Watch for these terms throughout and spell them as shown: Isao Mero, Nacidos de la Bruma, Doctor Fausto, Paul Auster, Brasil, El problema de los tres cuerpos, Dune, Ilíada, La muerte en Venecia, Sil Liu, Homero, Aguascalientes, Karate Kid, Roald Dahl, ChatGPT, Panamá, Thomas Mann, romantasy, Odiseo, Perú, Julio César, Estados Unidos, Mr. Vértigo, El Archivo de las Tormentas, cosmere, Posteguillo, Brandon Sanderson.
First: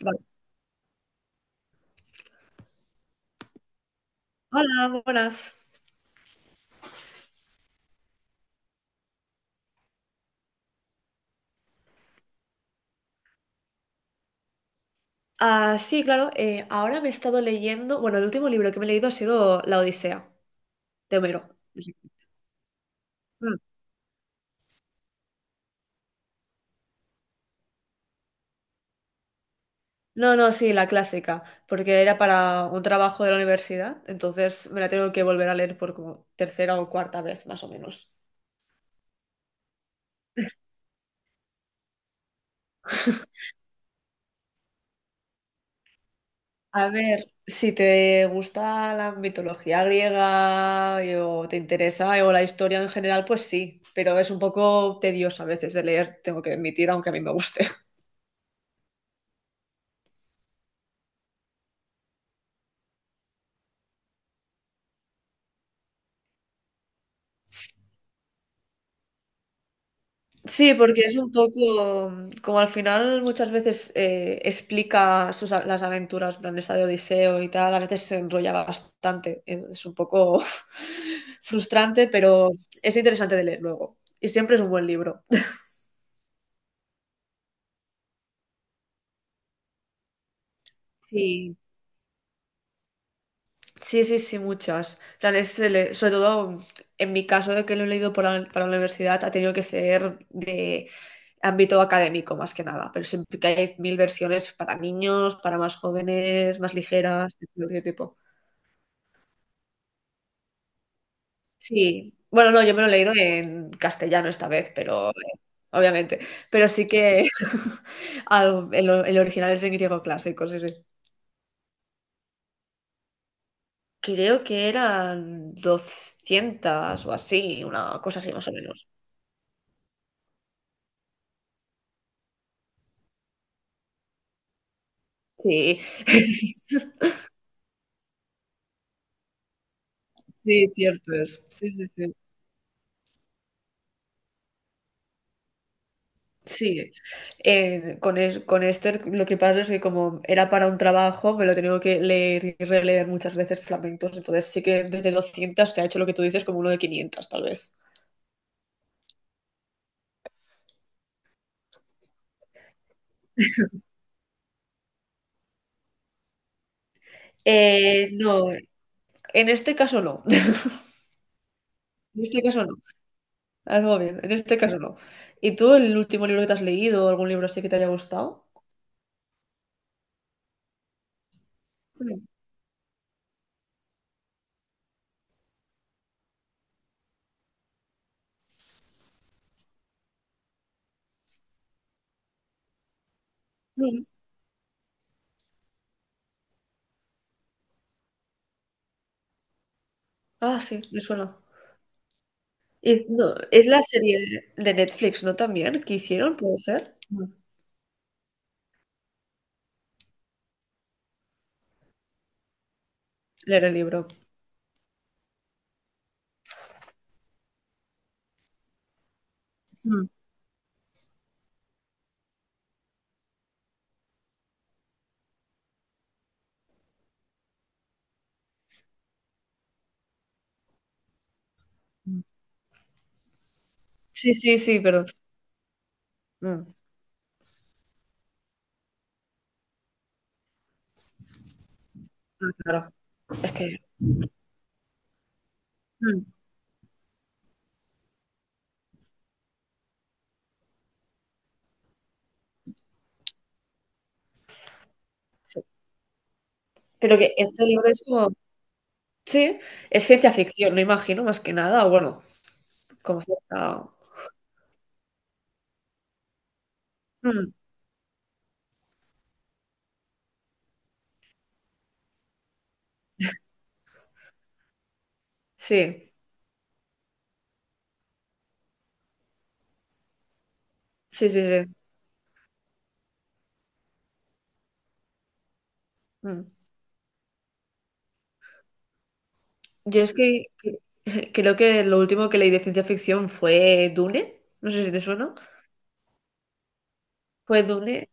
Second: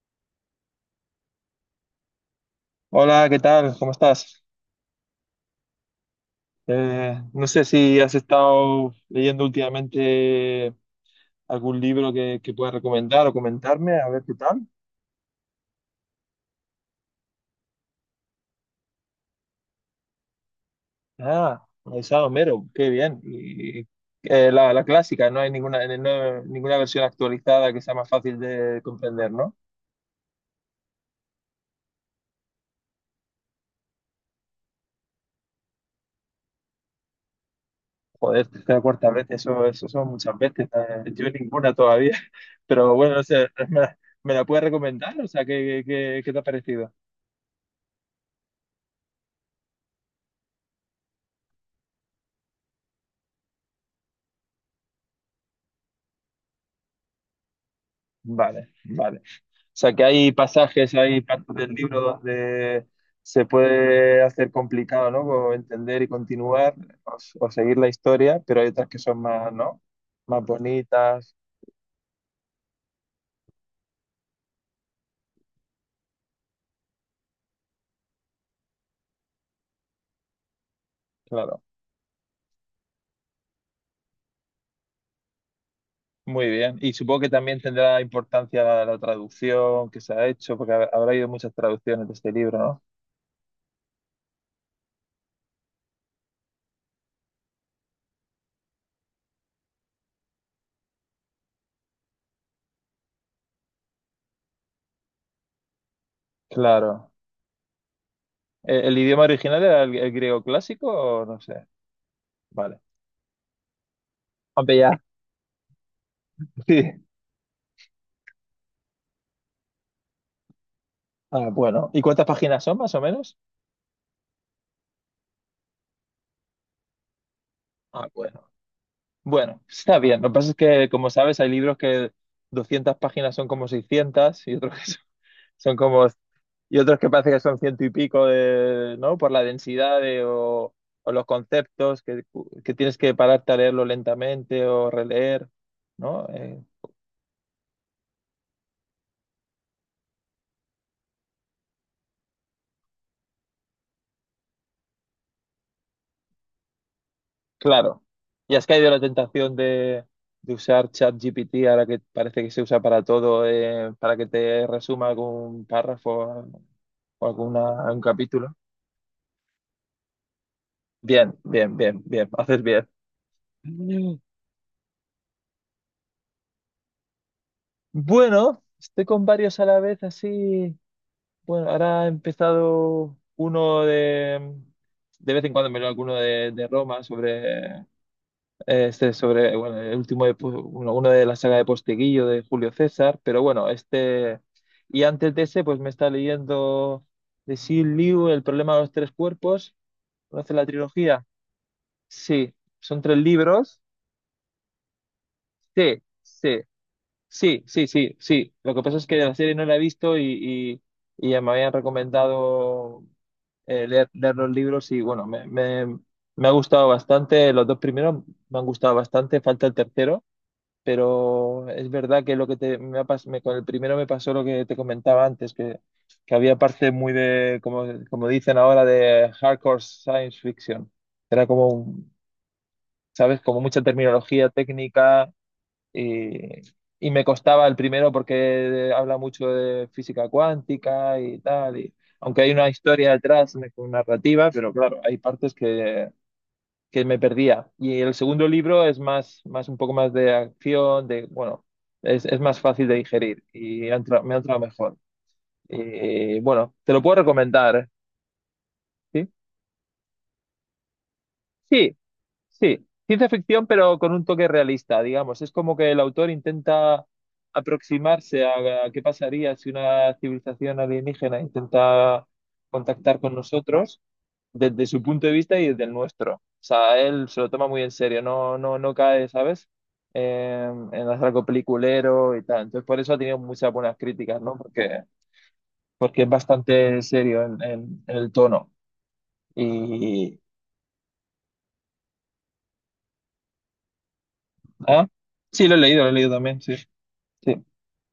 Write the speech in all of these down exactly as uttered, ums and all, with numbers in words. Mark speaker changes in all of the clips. Speaker 1: Vale.
Speaker 2: Hola, ¿qué tal? ¿Cómo estás?
Speaker 1: Hola, buenas.
Speaker 2: Eh, no sé si has estado leyendo últimamente algún libro que, que puedas recomendar o comentarme, a ver qué tal.
Speaker 1: Ah, sí, claro, eh, ahora me he estado leyendo, bueno, el último libro que me he leído ha sido La Odisea, de Homero.
Speaker 2: Ah, Isao Mero, qué bien.
Speaker 1: Mm.
Speaker 2: Y, eh, la, la clásica, no hay ninguna, eh, no- ninguna versión actualizada que sea más fácil de comprender, ¿no?
Speaker 1: No, no, sí, la clásica, porque era para un trabajo de la universidad, entonces me la tengo que volver a leer por como tercera o cuarta vez, más o menos.
Speaker 2: Joder, la cuarta vez, eso, eso son muchas veces. eh, Yo ninguna todavía, pero bueno, no sé, ¿me, la me la puedes recomendar? O sea, ¿qué, qué, qué te ha
Speaker 1: A
Speaker 2: parecido?
Speaker 1: ver, si te gusta la mitología griega y- o te interesa o la historia en general, pues sí, pero es un poco tedioso a veces de leer, tengo que admitir, aunque a mí me guste.
Speaker 2: Vale, vale. O sea, que hay pasajes, hay partes del libro donde se puede hacer complicado, ¿no? Como entender y continuar o, s- o seguir la historia, pero hay otras que son más, ¿no? Más
Speaker 1: Sí, porque es un
Speaker 2: bonitas,
Speaker 1: poco como al final muchas veces eh, explica sus, a- las aventuras, en plan esta de Odiseo y tal, a veces se enrolla bastante, eh, es un poco
Speaker 2: claro.
Speaker 1: frustrante, pero es interesante de leer luego y siempre es un buen libro.
Speaker 2: Muy bien. Y supongo que también tendrá importancia la, la traducción que se ha hecho, porque ha- habrá habido muchas
Speaker 1: Sí.
Speaker 2: traducciones de este libro, ¿no?
Speaker 1: Sí, sí, sí, muchas. En plan, es el- sobre todo en mi caso de que lo he leído por la- para la universidad, ha tenido que ser de ámbito académico más que nada, pero siempre que hay mil versiones para niños, para más jóvenes, más
Speaker 2: Claro.
Speaker 1: ligeras, de cualquier tipo.
Speaker 2: ¿El, el idioma original era el, el griego clásico o no sé?
Speaker 1: Sí, bueno, no, yo
Speaker 2: Vale.
Speaker 1: me lo he leído en castellano esta vez,
Speaker 2: Aunque ya.
Speaker 1: pero eh, obviamente, pero sí
Speaker 2: Sí.
Speaker 1: que al- el, el original es en griego clásico, sí, sí.
Speaker 2: Ah, bueno. ¿Y cuántas páginas son más o menos?
Speaker 1: Creo que eran doscientas o así, una
Speaker 2: Ah,
Speaker 1: cosa así más
Speaker 2: bueno.
Speaker 1: o menos.
Speaker 2: Bueno, está bien. Lo que pasa es que, como sabes, hay libros que doscientas páginas son como seiscientas y otros que son son
Speaker 1: Sí,
Speaker 2: como... Y otros que parece que son ciento y pico de, ¿no? Por la densidad de-
Speaker 1: sí,
Speaker 2: o, o
Speaker 1: cierto
Speaker 2: los
Speaker 1: es. Sí, sí,
Speaker 2: conceptos
Speaker 1: sí.
Speaker 2: que, que tienes que pararte a leerlo lentamente o releer, ¿no? Eh,
Speaker 1: Sí. Eh, con, es- con Esther lo que pasa es que como era para un trabajo, me lo he tenido que leer y releer muchas veces flamencos, entonces sí que desde doscientas se ha hecho lo que tú dices como uno de quinientas tal vez.
Speaker 2: claro. Y has caído en la tentación de, de usar ChatGPT ahora que parece que se usa para todo, eh, para que te resuma algún párrafo o alguna, algún
Speaker 1: Eh, no,
Speaker 2: capítulo.
Speaker 1: en este caso no,
Speaker 2: Bien, bien, bien,
Speaker 1: en
Speaker 2: bien.
Speaker 1: este
Speaker 2: Haces
Speaker 1: caso no,
Speaker 2: bien.
Speaker 1: algo
Speaker 2: Mm.
Speaker 1: bien, en este caso no. ¿Y tú el último libro que te has leído o algún libro así que te haya gustado?
Speaker 2: Bueno, estoy con varios a la vez, así. Bueno, ahora he
Speaker 1: Mm,
Speaker 2: empezado uno de. De vez en cuando me leo alguno de, de Roma sobre. eh, Este sobre. Bueno, el último de, Pu- uno, uno de la saga de Posteguillo de Julio César, pero bueno,
Speaker 1: mm.
Speaker 2: este. Y antes de ese, pues me está leyendo de Sil Liu, El problema de los tres cuerpos. ¿Conoce
Speaker 1: Ah,
Speaker 2: la
Speaker 1: sí, me
Speaker 2: trilogía?
Speaker 1: suena.
Speaker 2: Sí, son
Speaker 1: Es,
Speaker 2: tres
Speaker 1: no, es
Speaker 2: libros.
Speaker 1: la serie de Netflix, ¿no? También, que
Speaker 2: Sí,
Speaker 1: hicieron, puede
Speaker 2: sí.
Speaker 1: ser. Mm.
Speaker 2: Sí, sí, sí, sí. Lo que pasa es que la serie no la he visto y, y, y ya me habían recomendado
Speaker 1: Leer el
Speaker 2: eh,
Speaker 1: libro.
Speaker 2: leer, leer los libros y bueno, me, me, me ha gustado bastante. Los dos primeros me han gustado bastante, falta el
Speaker 1: Mm,
Speaker 2: tercero, pero es verdad que lo que te, me ha pas- me- con el primero me pasó lo que te comentaba antes, que, que había parte muy de, como, como dicen ahora, de hardcore science fiction. Era como, un-
Speaker 1: mm.
Speaker 2: ¿sabes? Como mucha
Speaker 1: Sí,
Speaker 2: terminología
Speaker 1: sí, sí, perdón.
Speaker 2: técnica y,
Speaker 1: Mm,
Speaker 2: y me costaba el primero porque habla mucho de física cuántica y tal, y aunque
Speaker 1: mm,
Speaker 2: hay una
Speaker 1: claro,
Speaker 2: historia
Speaker 1: es
Speaker 2: detrás, una
Speaker 1: que.
Speaker 2: narrativa, pero claro, hay partes que,
Speaker 1: mm,
Speaker 2: que me perdía. Y el segundo libro es más, más un poco más de acción, de, bueno, es, es más fácil de digerir y ha entra- me ha entrado mejor.
Speaker 1: sí.
Speaker 2: Y, bueno, te lo puedo
Speaker 1: Pero que este
Speaker 2: recomendar, ¿eh?
Speaker 1: libro es como.
Speaker 2: ¿Sí?
Speaker 1: Sí, es ciencia ficción, no imagino, más que nada. O
Speaker 2: Sí,
Speaker 1: bueno,
Speaker 2: sí,
Speaker 1: como
Speaker 2: ciencia ficción,
Speaker 1: cierta.
Speaker 2: pero con un toque realista, digamos. Es como que el autor intenta
Speaker 1: Mm,
Speaker 2: aproximarse a, a qué pasaría si una civilización alienígena intenta contactar con nosotros desde su punto de vista y desde el
Speaker 1: sí,
Speaker 2: nuestro. O sea, él se lo toma muy en serio, no, no, no cae, ¿sabes? Eh, en hacer
Speaker 1: sí, sí,
Speaker 2: algo
Speaker 1: sí.
Speaker 2: peliculero y tal. Entonces, por eso ha tenido muchas buenas críticas, ¿no? Porque, porque es
Speaker 1: Mm.
Speaker 2: bastante serio en, en- en el tono.
Speaker 1: Yo es
Speaker 2: Y.
Speaker 1: que que- creo que lo último que leí de ciencia ficción fue Dune. No sé si te
Speaker 2: ¿Ah?
Speaker 1: suena.
Speaker 2: Sí, lo he leído, lo he leído también, sí.
Speaker 1: Fue
Speaker 2: Sí.
Speaker 1: Dune.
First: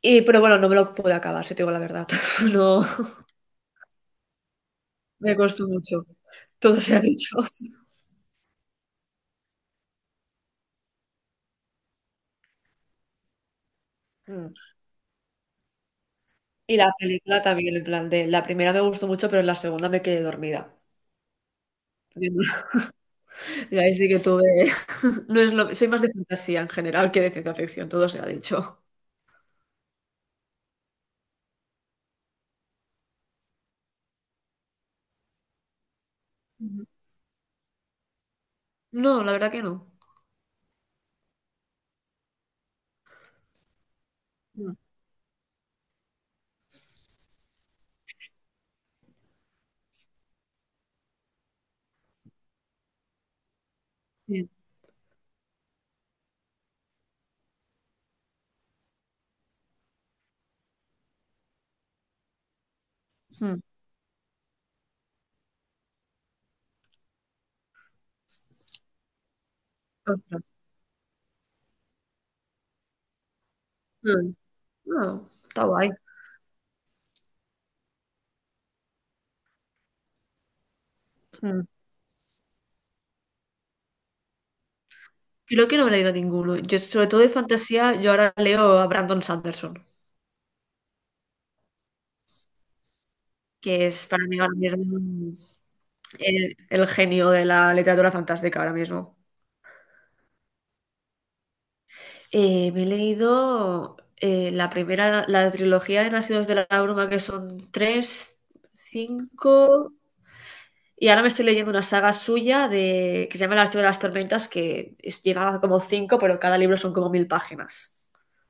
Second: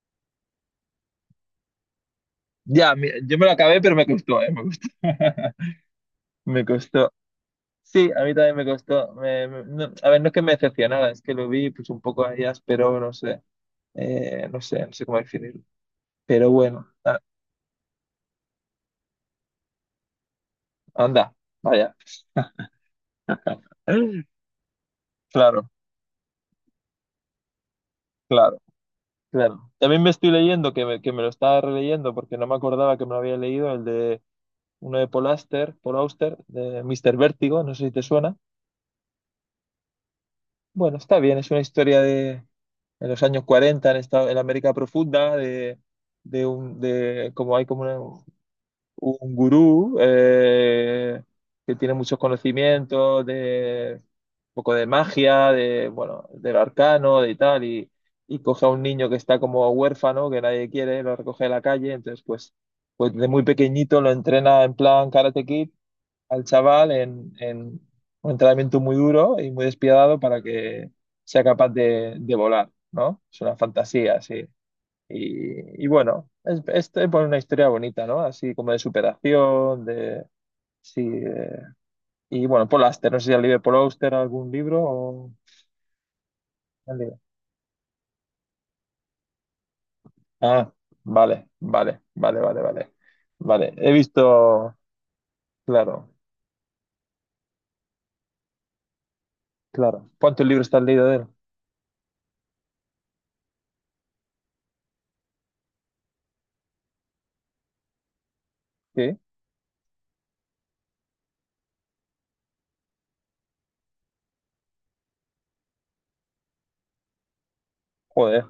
Speaker 1: Y, pero bueno, no me lo pude acabar, si te digo la verdad. No.
Speaker 2: Ya, mi- yo me lo acabé, pero me costó, ¿eh? Me costó.
Speaker 1: Me costó mucho.
Speaker 2: Me
Speaker 1: Todo se ha
Speaker 2: costó.
Speaker 1: dicho.
Speaker 2: Sí, a mí también me costó. Me- me- no- a ver, no es que me decepcionara, es que lo vi pues un poco ahí áspero, no sé. Eh,
Speaker 1: Mm.
Speaker 2: no sé, no sé cómo definirlo. Pero
Speaker 1: Y
Speaker 2: bueno,
Speaker 1: la
Speaker 2: a-
Speaker 1: película también, en plan de la primera me gustó mucho, pero en la segunda me quedé dormida.
Speaker 2: anda, vaya.
Speaker 1: Y ahí sí que tuve. No es
Speaker 2: Claro,
Speaker 1: lo. Soy más de fantasía en general que de ciencia ficción, todo se ha
Speaker 2: claro,
Speaker 1: dicho.
Speaker 2: claro. También me estoy leyendo, que me, que me lo estaba releyendo porque no me acordaba que me lo había leído, el de uno de Paul Auster, Paul Auster, de
Speaker 1: Ujú.
Speaker 2: míster Vértigo, no sé si te suena.
Speaker 1: No, la verdad que no.
Speaker 2: Bueno, está bien, es una historia de en los años cuarenta en, esta, en la América
Speaker 1: Mm.
Speaker 2: profunda, de, de un, de como hay como una- un gurú eh, que tiene muchos conocimientos de un
Speaker 1: Bien.
Speaker 2: poco de magia, de bueno, del arcano, de tal, y, y coge a un niño que está como huérfano, que nadie quiere, lo recoge de la calle, entonces pues, pues de muy
Speaker 1: Mm.
Speaker 2: pequeñito lo entrena en plan Karate Kid al chaval en, en un entrenamiento muy duro y muy despiadado para
Speaker 1: Ostras.
Speaker 2: que sea capaz de, de volar, ¿no? Es una fantasía,
Speaker 1: Mm.
Speaker 2: sí.
Speaker 1: No, está
Speaker 2: Y, y
Speaker 1: guay.
Speaker 2: bueno, es, es, es una historia bonita, ¿no? Así como de superación, de... Sí,
Speaker 1: Mm.
Speaker 2: eh, y bueno, Paul Auster, no sé si has leído Paul Auster algún libro o...
Speaker 1: Creo que no he leído ninguno. Yo,
Speaker 2: ¿Has
Speaker 1: sobre
Speaker 2: leído?
Speaker 1: todo de fantasía, yo ahora leo a Brandon Sanderson,
Speaker 2: Ah, vale, vale, vale, vale, vale. Vale,
Speaker 1: que
Speaker 2: he
Speaker 1: es para mí ahora
Speaker 2: visto,
Speaker 1: mismo
Speaker 2: claro,
Speaker 1: el, el genio de la literatura fantástica ahora mismo.
Speaker 2: claro. ¿Cuántos libros te has leído de él?
Speaker 1: Eh, me he leído eh, la primera, la trilogía de Nacidos de la Bruma, que son tres,
Speaker 2: Sí,
Speaker 1: cinco, y ahora me estoy leyendo una saga suya de, que se llama El Archivo de las Tormentas, que es- llega a como cinco, pero cada libro son como mil páginas.
Speaker 2: joder.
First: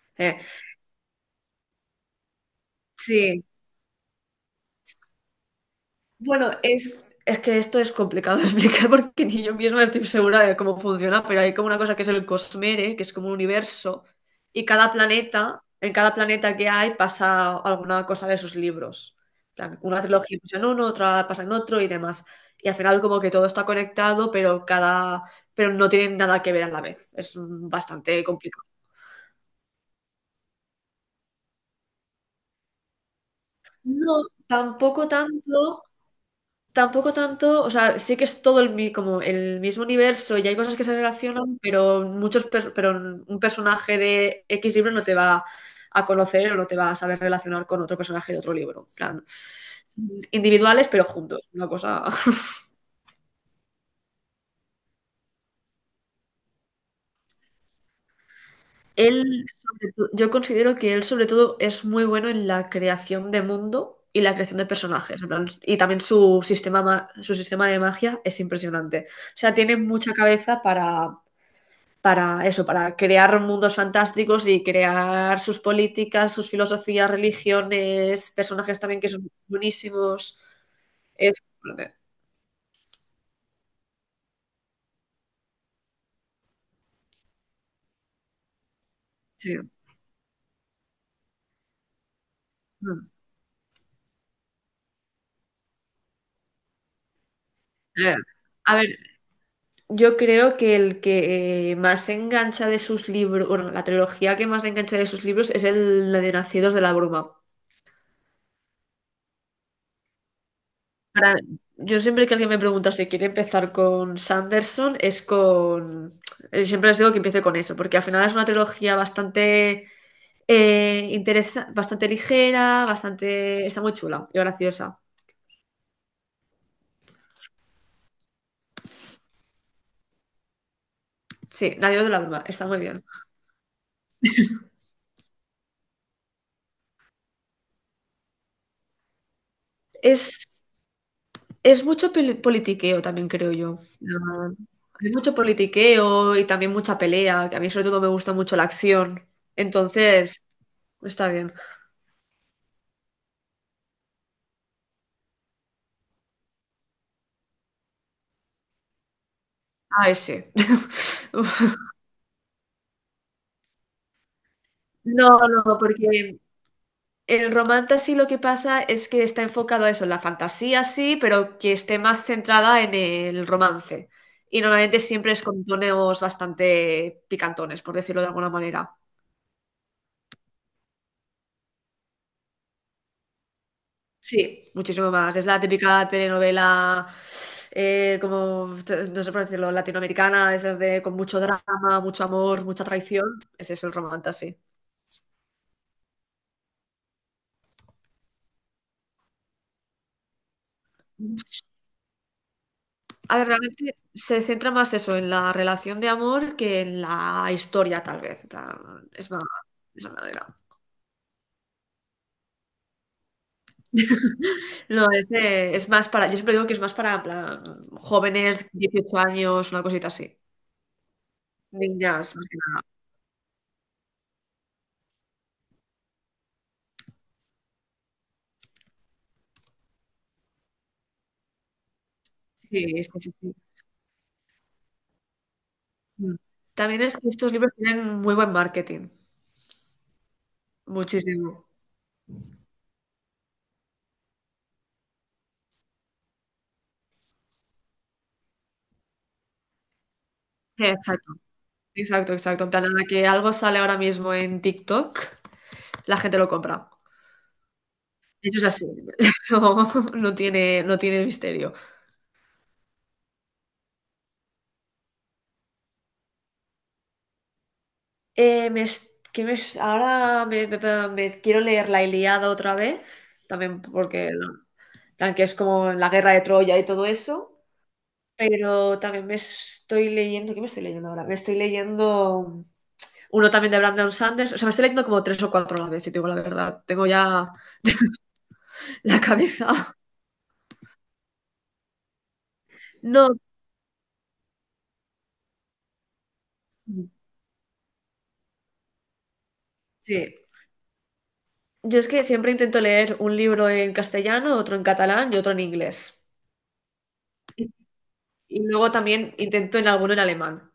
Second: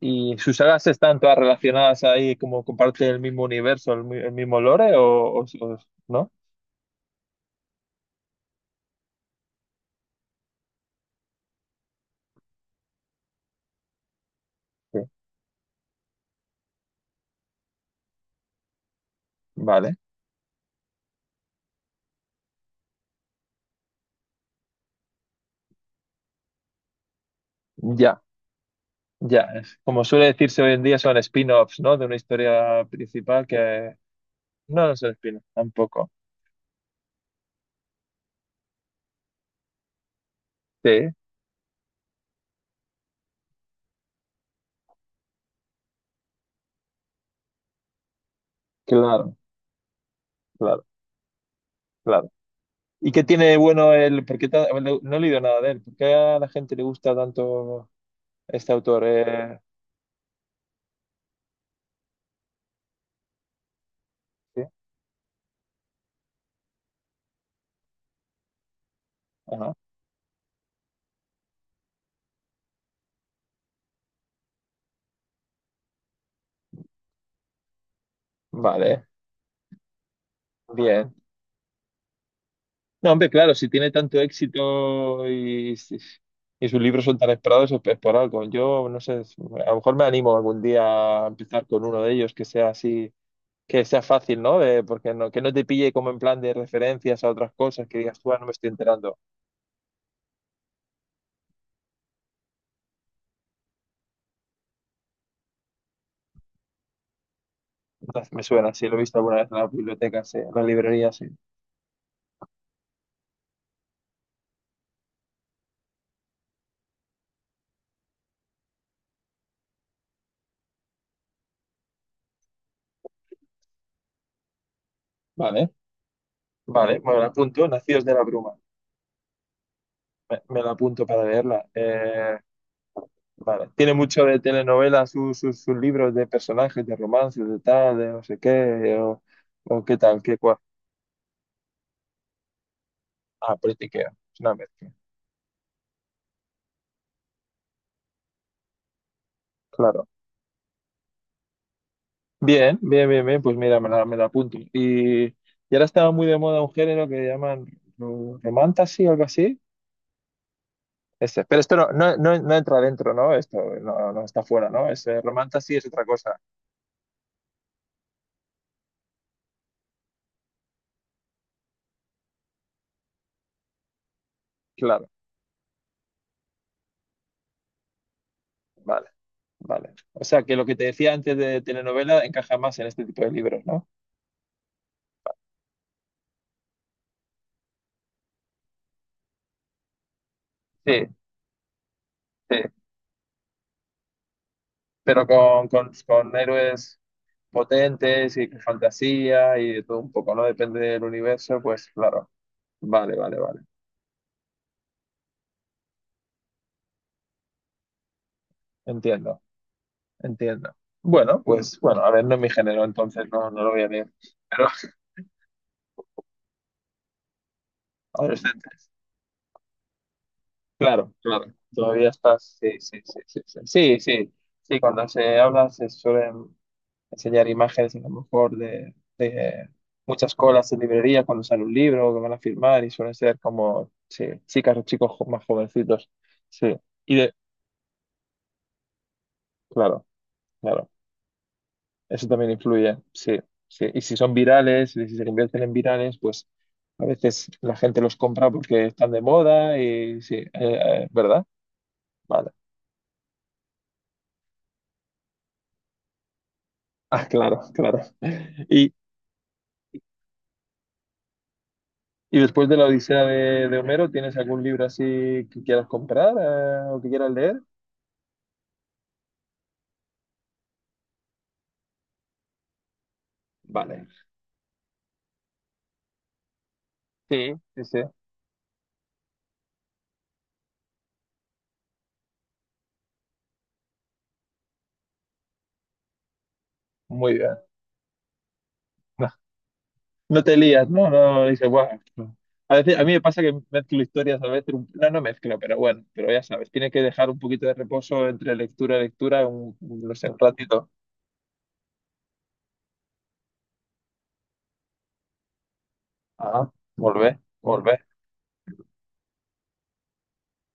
Speaker 2: ¿Y
Speaker 1: Eh,
Speaker 2: sus sagas están todas relacionadas ahí, como comparten el mismo
Speaker 1: sí.
Speaker 2: universo, el, mi- el mismo lore, o, o- o no?
Speaker 1: Bueno, es, es que esto es complicado de explicar porque ni yo misma estoy segura de cómo funciona, pero hay como una cosa que es el cosmere, que es como un universo, y cada
Speaker 2: Sí.
Speaker 1: planeta, en cada planeta que hay pasa alguna cosa de sus libros. En plan,
Speaker 2: Vale,
Speaker 1: una trilogía pasa en uno, otra pasa en otro y demás. Y al final como que todo está conectado, pero cada, pero no tienen nada que ver a la vez. Es mm,
Speaker 2: ya,
Speaker 1: bastante complicado.
Speaker 2: ya. Es- Como suele decirse hoy en día, son spin-offs, ¿no? De una historia principal que
Speaker 1: No,
Speaker 2: no, no
Speaker 1: tampoco
Speaker 2: son spin-offs
Speaker 1: tanto.
Speaker 2: tampoco.
Speaker 1: Tampoco tanto, o sea, sí que es todo el, mi- como el mismo universo y hay cosas que se
Speaker 2: Sí,
Speaker 1: relacionan, pero muchos per- pero un personaje de X libro no te va a conocer o no te va a saber relacionar con otro personaje de otro libro. En plan,
Speaker 2: claro, claro,
Speaker 1: individuales pero juntos, una cosa.
Speaker 2: claro. ¿Y qué tiene de bueno el...? ¿Por qué ta- no no he leído nada de él. ¿Por qué a la gente le gusta tanto este autor?
Speaker 1: Él,
Speaker 2: Eh,
Speaker 1: sobre to- yo considero que él sobre todo es muy bueno en la creación de mundo y la creación
Speaker 2: sí,
Speaker 1: de personajes. En plan, y también su sistema, ma- su sistema de magia es impresionante. O sea,
Speaker 2: ajá.
Speaker 1: tiene mucha cabeza para eso, para crear mundos fantásticos y crear sus políticas, sus filosofías, religiones, personajes también
Speaker 2: Vale,
Speaker 1: que son buenísimos.
Speaker 2: bien.
Speaker 1: Es,
Speaker 2: No, hombre, claro, si tiene tanto éxito y, si, y sus libros son tan esperados, es es por algo. Yo no sé,
Speaker 1: sí.
Speaker 2: a lo mejor me animo algún día a empezar con uno de ellos que sea
Speaker 1: Mm.
Speaker 2: así, que sea fácil, ¿no? De- porque no, que no te pille como en plan de referencias a otras cosas que
Speaker 1: Eh,
Speaker 2: digas tú, "Ah, no me estoy
Speaker 1: A ver,
Speaker 2: enterando."
Speaker 1: yo creo que el que eh, más engancha de sus libros, bueno, la trilogía que más engancha de sus libros es el la de Nacidos de la Bruma.
Speaker 2: Entonces, me suena, sí, lo he visto alguna vez en las bibliotecas, sí, en las librerías, sí.
Speaker 1: Para- yo siempre que alguien me pregunta si quiere empezar con Sanderson, es con. eh, Siempre les digo que empiece con eso, porque al final es una trilogía bastante Eh, interesa- bastante ligera, bastante. Está muy chula y graciosa.
Speaker 2: Vale, vale, me la apunto, Nacidos de la Bruma. Me, me la apunto para leerla.
Speaker 1: Sí, la digo de la
Speaker 2: Eh,
Speaker 1: broma, está muy bien.
Speaker 2: Vale. Tiene mucho de telenovela sus sus- sus libros de personajes, de romances, de tal, de no sé qué, o, o qué tal, qué
Speaker 1: Es,
Speaker 2: cual.
Speaker 1: es mucho peli- politiqueo también, creo
Speaker 2: Ah,
Speaker 1: yo.
Speaker 2: politiqueo. Es
Speaker 1: Ah,
Speaker 2: una mezcla.
Speaker 1: hay mucho politiqueo y también mucha pelea, que a mí sobre todo me gusta mucho la acción.
Speaker 2: Claro.
Speaker 1: Entonces, está bien.
Speaker 2: Bien, bien, bien, bien. Pues mira, me la, me la apunto. Y, y ahora estaba muy de moda un género que llaman ro- romantasy o algo así.
Speaker 1: Ah, ese.
Speaker 2: Ese. Pero esto no, no, no, no entra dentro, ¿no? Esto no, no está fuera, ¿no? Ese
Speaker 1: No,
Speaker 2: romantasy
Speaker 1: no,
Speaker 2: es otra
Speaker 1: porque
Speaker 2: cosa.
Speaker 1: El romance sí lo que pasa es que está enfocado a eso, en la fantasía sí, pero que esté más centrada en el romance. Y normalmente
Speaker 2: Claro.
Speaker 1: siempre es con tonos bastante picantones, por decirlo de alguna manera.
Speaker 2: Vale, vale. O sea que lo que te decía antes de telenovela encaja más en este tipo de libros, ¿no?
Speaker 1: Sí, muchísimo más. Es la típica telenovela, eh, como, no sé por decirlo, latinoamericana, de esas de
Speaker 2: Sí,
Speaker 1: con mucho drama, mucho
Speaker 2: sí.
Speaker 1: amor, mucha traición. Ese es el romance, sí.
Speaker 2: Pero con, con, con héroes potentes y con fantasía y de todo un poco, ¿no? Depende del universo, pues claro. Vale,
Speaker 1: A
Speaker 2: vale,
Speaker 1: ver,
Speaker 2: vale.
Speaker 1: realmente se centra más eso, en la relación de amor que en la historia, tal vez. En plan, es
Speaker 2: Entiendo,
Speaker 1: más, de esa manera.
Speaker 2: entiendo. Bueno, pues bueno, a ver, no es mi género, entonces no, no lo voy a leer. Pero
Speaker 1: No, es, de- es más para, yo siempre digo que es más para, en plan, jóvenes,
Speaker 2: adolescente,
Speaker 1: dieciocho años, una cosita así.
Speaker 2: claro, claro. Todavía
Speaker 1: Niñas, más
Speaker 2: estás,
Speaker 1: que
Speaker 2: sí,
Speaker 1: nada.
Speaker 2: sí, sí, sí, sí. Sí, sí. Sí, cuando se habla se suelen enseñar imágenes a lo mejor de, de muchas colas en librería cuando sale un libro que van a firmar
Speaker 1: Sí,
Speaker 2: y
Speaker 1: es
Speaker 2: suelen
Speaker 1: sí,
Speaker 2: ser
Speaker 1: sí.
Speaker 2: como sí, chicas o chicos jo- más jovencitos.
Speaker 1: Mm.
Speaker 2: Sí,
Speaker 1: También
Speaker 2: y
Speaker 1: es que
Speaker 2: de,
Speaker 1: estos libros tienen muy buen marketing.
Speaker 2: claro, claro,
Speaker 1: Muchísimo.
Speaker 2: eso también influye, sí, sí. Y si son virales, y si se convierten en virales, pues a veces la gente los compra porque están de moda y sí, eh, eh,
Speaker 1: Exacto,
Speaker 2: ¿verdad?
Speaker 1: exacto,
Speaker 2: Vale.
Speaker 1: exacto. En plan, a la que algo sale ahora mismo en TikTok, la gente lo compra.
Speaker 2: Ah, claro, claro.
Speaker 1: Eso es así.
Speaker 2: Y,
Speaker 1: Eso no tiene, no tiene misterio.
Speaker 2: y después de la Odisea de, de Homero, ¿tienes algún libro así que quieras comprar eh, o que quieras leer?
Speaker 1: Eh, me es- que me es- Ahora me, me- me- me quiero leer La Ilíada otra vez, también
Speaker 2: Vale.
Speaker 1: porque la- plan, que es como la guerra de Troya y todo
Speaker 2: Sí,
Speaker 1: eso,
Speaker 2: sí, sí.
Speaker 1: pero también me estoy leyendo, ¿qué me estoy leyendo ahora? Me estoy leyendo uno también de Brandon Sanders, o sea, me estoy leyendo como tres o cuatro a la vez, si te digo la verdad, tengo
Speaker 2: Muy
Speaker 1: ya
Speaker 2: bien.
Speaker 1: la
Speaker 2: No,
Speaker 1: cabeza.
Speaker 2: no te lías, ¿no? No, no, dice "Buah, no." A veces, a mí me
Speaker 1: No,
Speaker 2: pasa que mezclo historias, a veces, un- no, no mezclo, pero bueno, pero ya sabes, tiene que dejar un poquito de reposo entre lectura y lectura, un, un- no sé,
Speaker 1: sí,
Speaker 2: un ratito.
Speaker 1: yo es que siempre intento leer un libro en castellano, otro en catalán y otro en inglés.
Speaker 2: Ah, volver,
Speaker 1: Y,
Speaker 2: volver.
Speaker 1: y luego también intento en alguno en alemán.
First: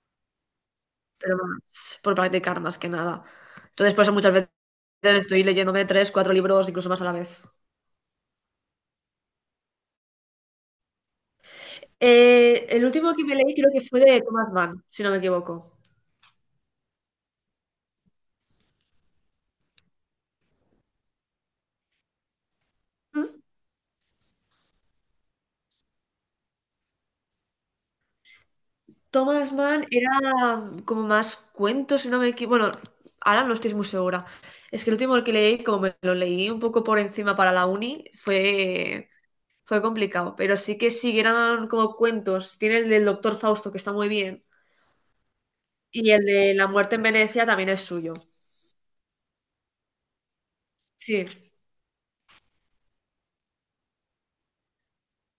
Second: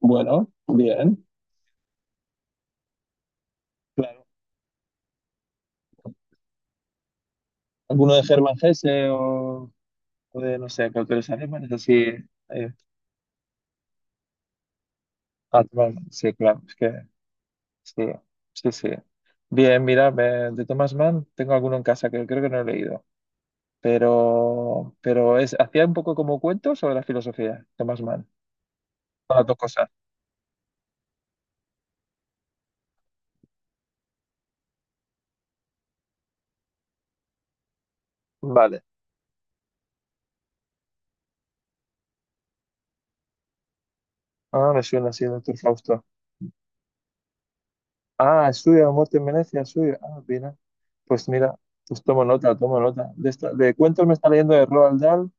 Speaker 2: Bueno, bien,
Speaker 1: Pero vamos, por practicar más que nada. Entonces, por eso
Speaker 2: claro.
Speaker 1: muchas veces estoy leyéndome tres, cuatro libros, incluso más a la vez.
Speaker 2: ¿Alguno de Germán Hesse o, o de, no sé, qué autores alemanes? Así,
Speaker 1: Eh,
Speaker 2: eh,
Speaker 1: el último que me leí creo que fue de Thomas Mann, si no me equivoco.
Speaker 2: Hartmann, sí, claro, es que sí, sí, sí. Bien, mira, me- de Thomas Mann tengo alguno en casa que creo que no he leído.
Speaker 1: ¿Mm?
Speaker 2: pero, pero es, hacía un poco como cuento sobre la filosofía, Thomas Mann. Son las
Speaker 1: Thomas
Speaker 2: dos
Speaker 1: Mann
Speaker 2: cosas.
Speaker 1: era como más cuentos, si no me equivoco. Bueno, ahora no estoy muy segura. Es que el último que leí, como me lo leí un poco por encima para la uni,
Speaker 2: Vale.
Speaker 1: fue, fue complicado. Pero sí que sí, eran como cuentos. Tiene el del Doctor Fausto, que está muy bien.
Speaker 2: Ah, me suena así, doctor Fausto.
Speaker 1: Y el de La muerte en Venecia también es suyo.
Speaker 2: Ah, es suya, la muerte en Venecia, es suya. Ah, mira. Pues
Speaker 1: Sí.
Speaker 2: mira, pues tomo nota, tomo nota. De, esta- de cuentos me está leyendo de Roald Dahl,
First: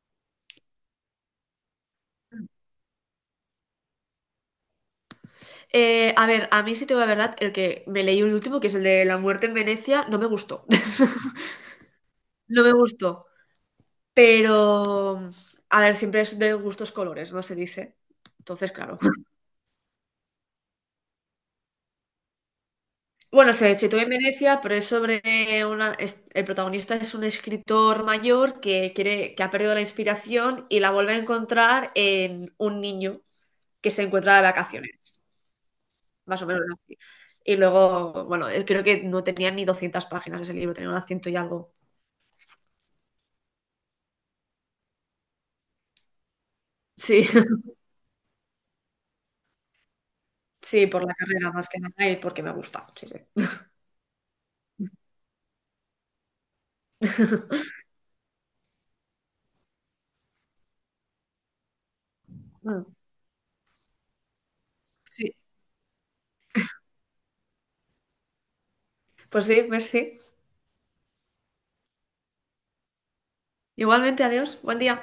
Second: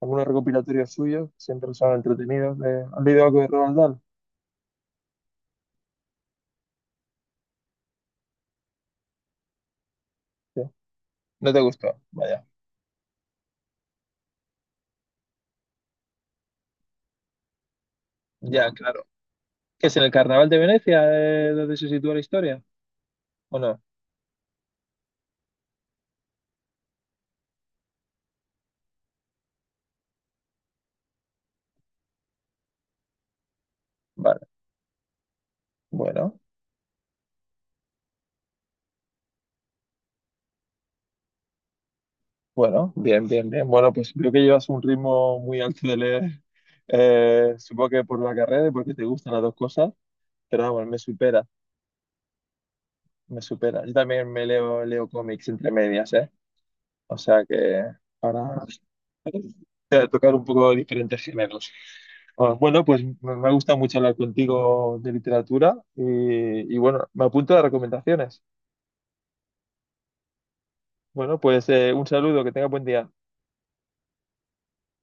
Speaker 2: algunos recopilatorios suyos, siempre son entretenidos. De, ¿has leído algo de Roald Dahl?
Speaker 1: Eh, a ver, a mí sí te digo la verdad, el que me leí el último, que es el de La muerte en Venecia, no me
Speaker 2: Sí.
Speaker 1: gustó.
Speaker 2: No te gustó, vaya.
Speaker 1: No me gustó. Pero, a ver, siempre es de gustos colores, ¿no? Se dice.
Speaker 2: Ya,
Speaker 1: Entonces, claro.
Speaker 2: claro. ¿Qué es en el Carnaval de Venecia, eh, donde se sitúa la historia?
Speaker 1: Bueno,
Speaker 2: ¿O
Speaker 1: se
Speaker 2: no?
Speaker 1: sitúa en Venecia, pero es sobre una... es- el protagonista es un escritor mayor que quiere, que ha perdido la inspiración y la vuelve a encontrar en un niño que se encuentra de
Speaker 2: Vale.
Speaker 1: vacaciones,
Speaker 2: Bueno.
Speaker 1: más o menos así. Y luego, bueno, eh, creo que no tenía ni doscientas páginas ese libro, tenía unas ciento y algo.
Speaker 2: Bueno, bien, bien, bien. Bueno, pues veo que llevas un ritmo muy alto de leer.
Speaker 1: Sí.
Speaker 2: Eh, supongo que por la carrera y porque te gustan las dos cosas, pero vamos,
Speaker 1: Sí,
Speaker 2: me
Speaker 1: por la
Speaker 2: supera,
Speaker 1: carrera más que nada y porque me gusta. Sí, sí.
Speaker 2: me supera. Yo también me leo, leo cómics entre medias, ¿eh? O sea que para eh, tocar un poco diferentes géneros. Ah, bueno,
Speaker 1: Mm.
Speaker 2: pues me me ha gustado mucho hablar contigo de
Speaker 1: Sí,
Speaker 2: literatura y, y bueno, me apunto a las recomendaciones.
Speaker 1: pues sí, merci.
Speaker 2: Bueno, pues eh, un saludo, que tenga buen día.
Speaker 1: Igualmente, adiós. Buen día.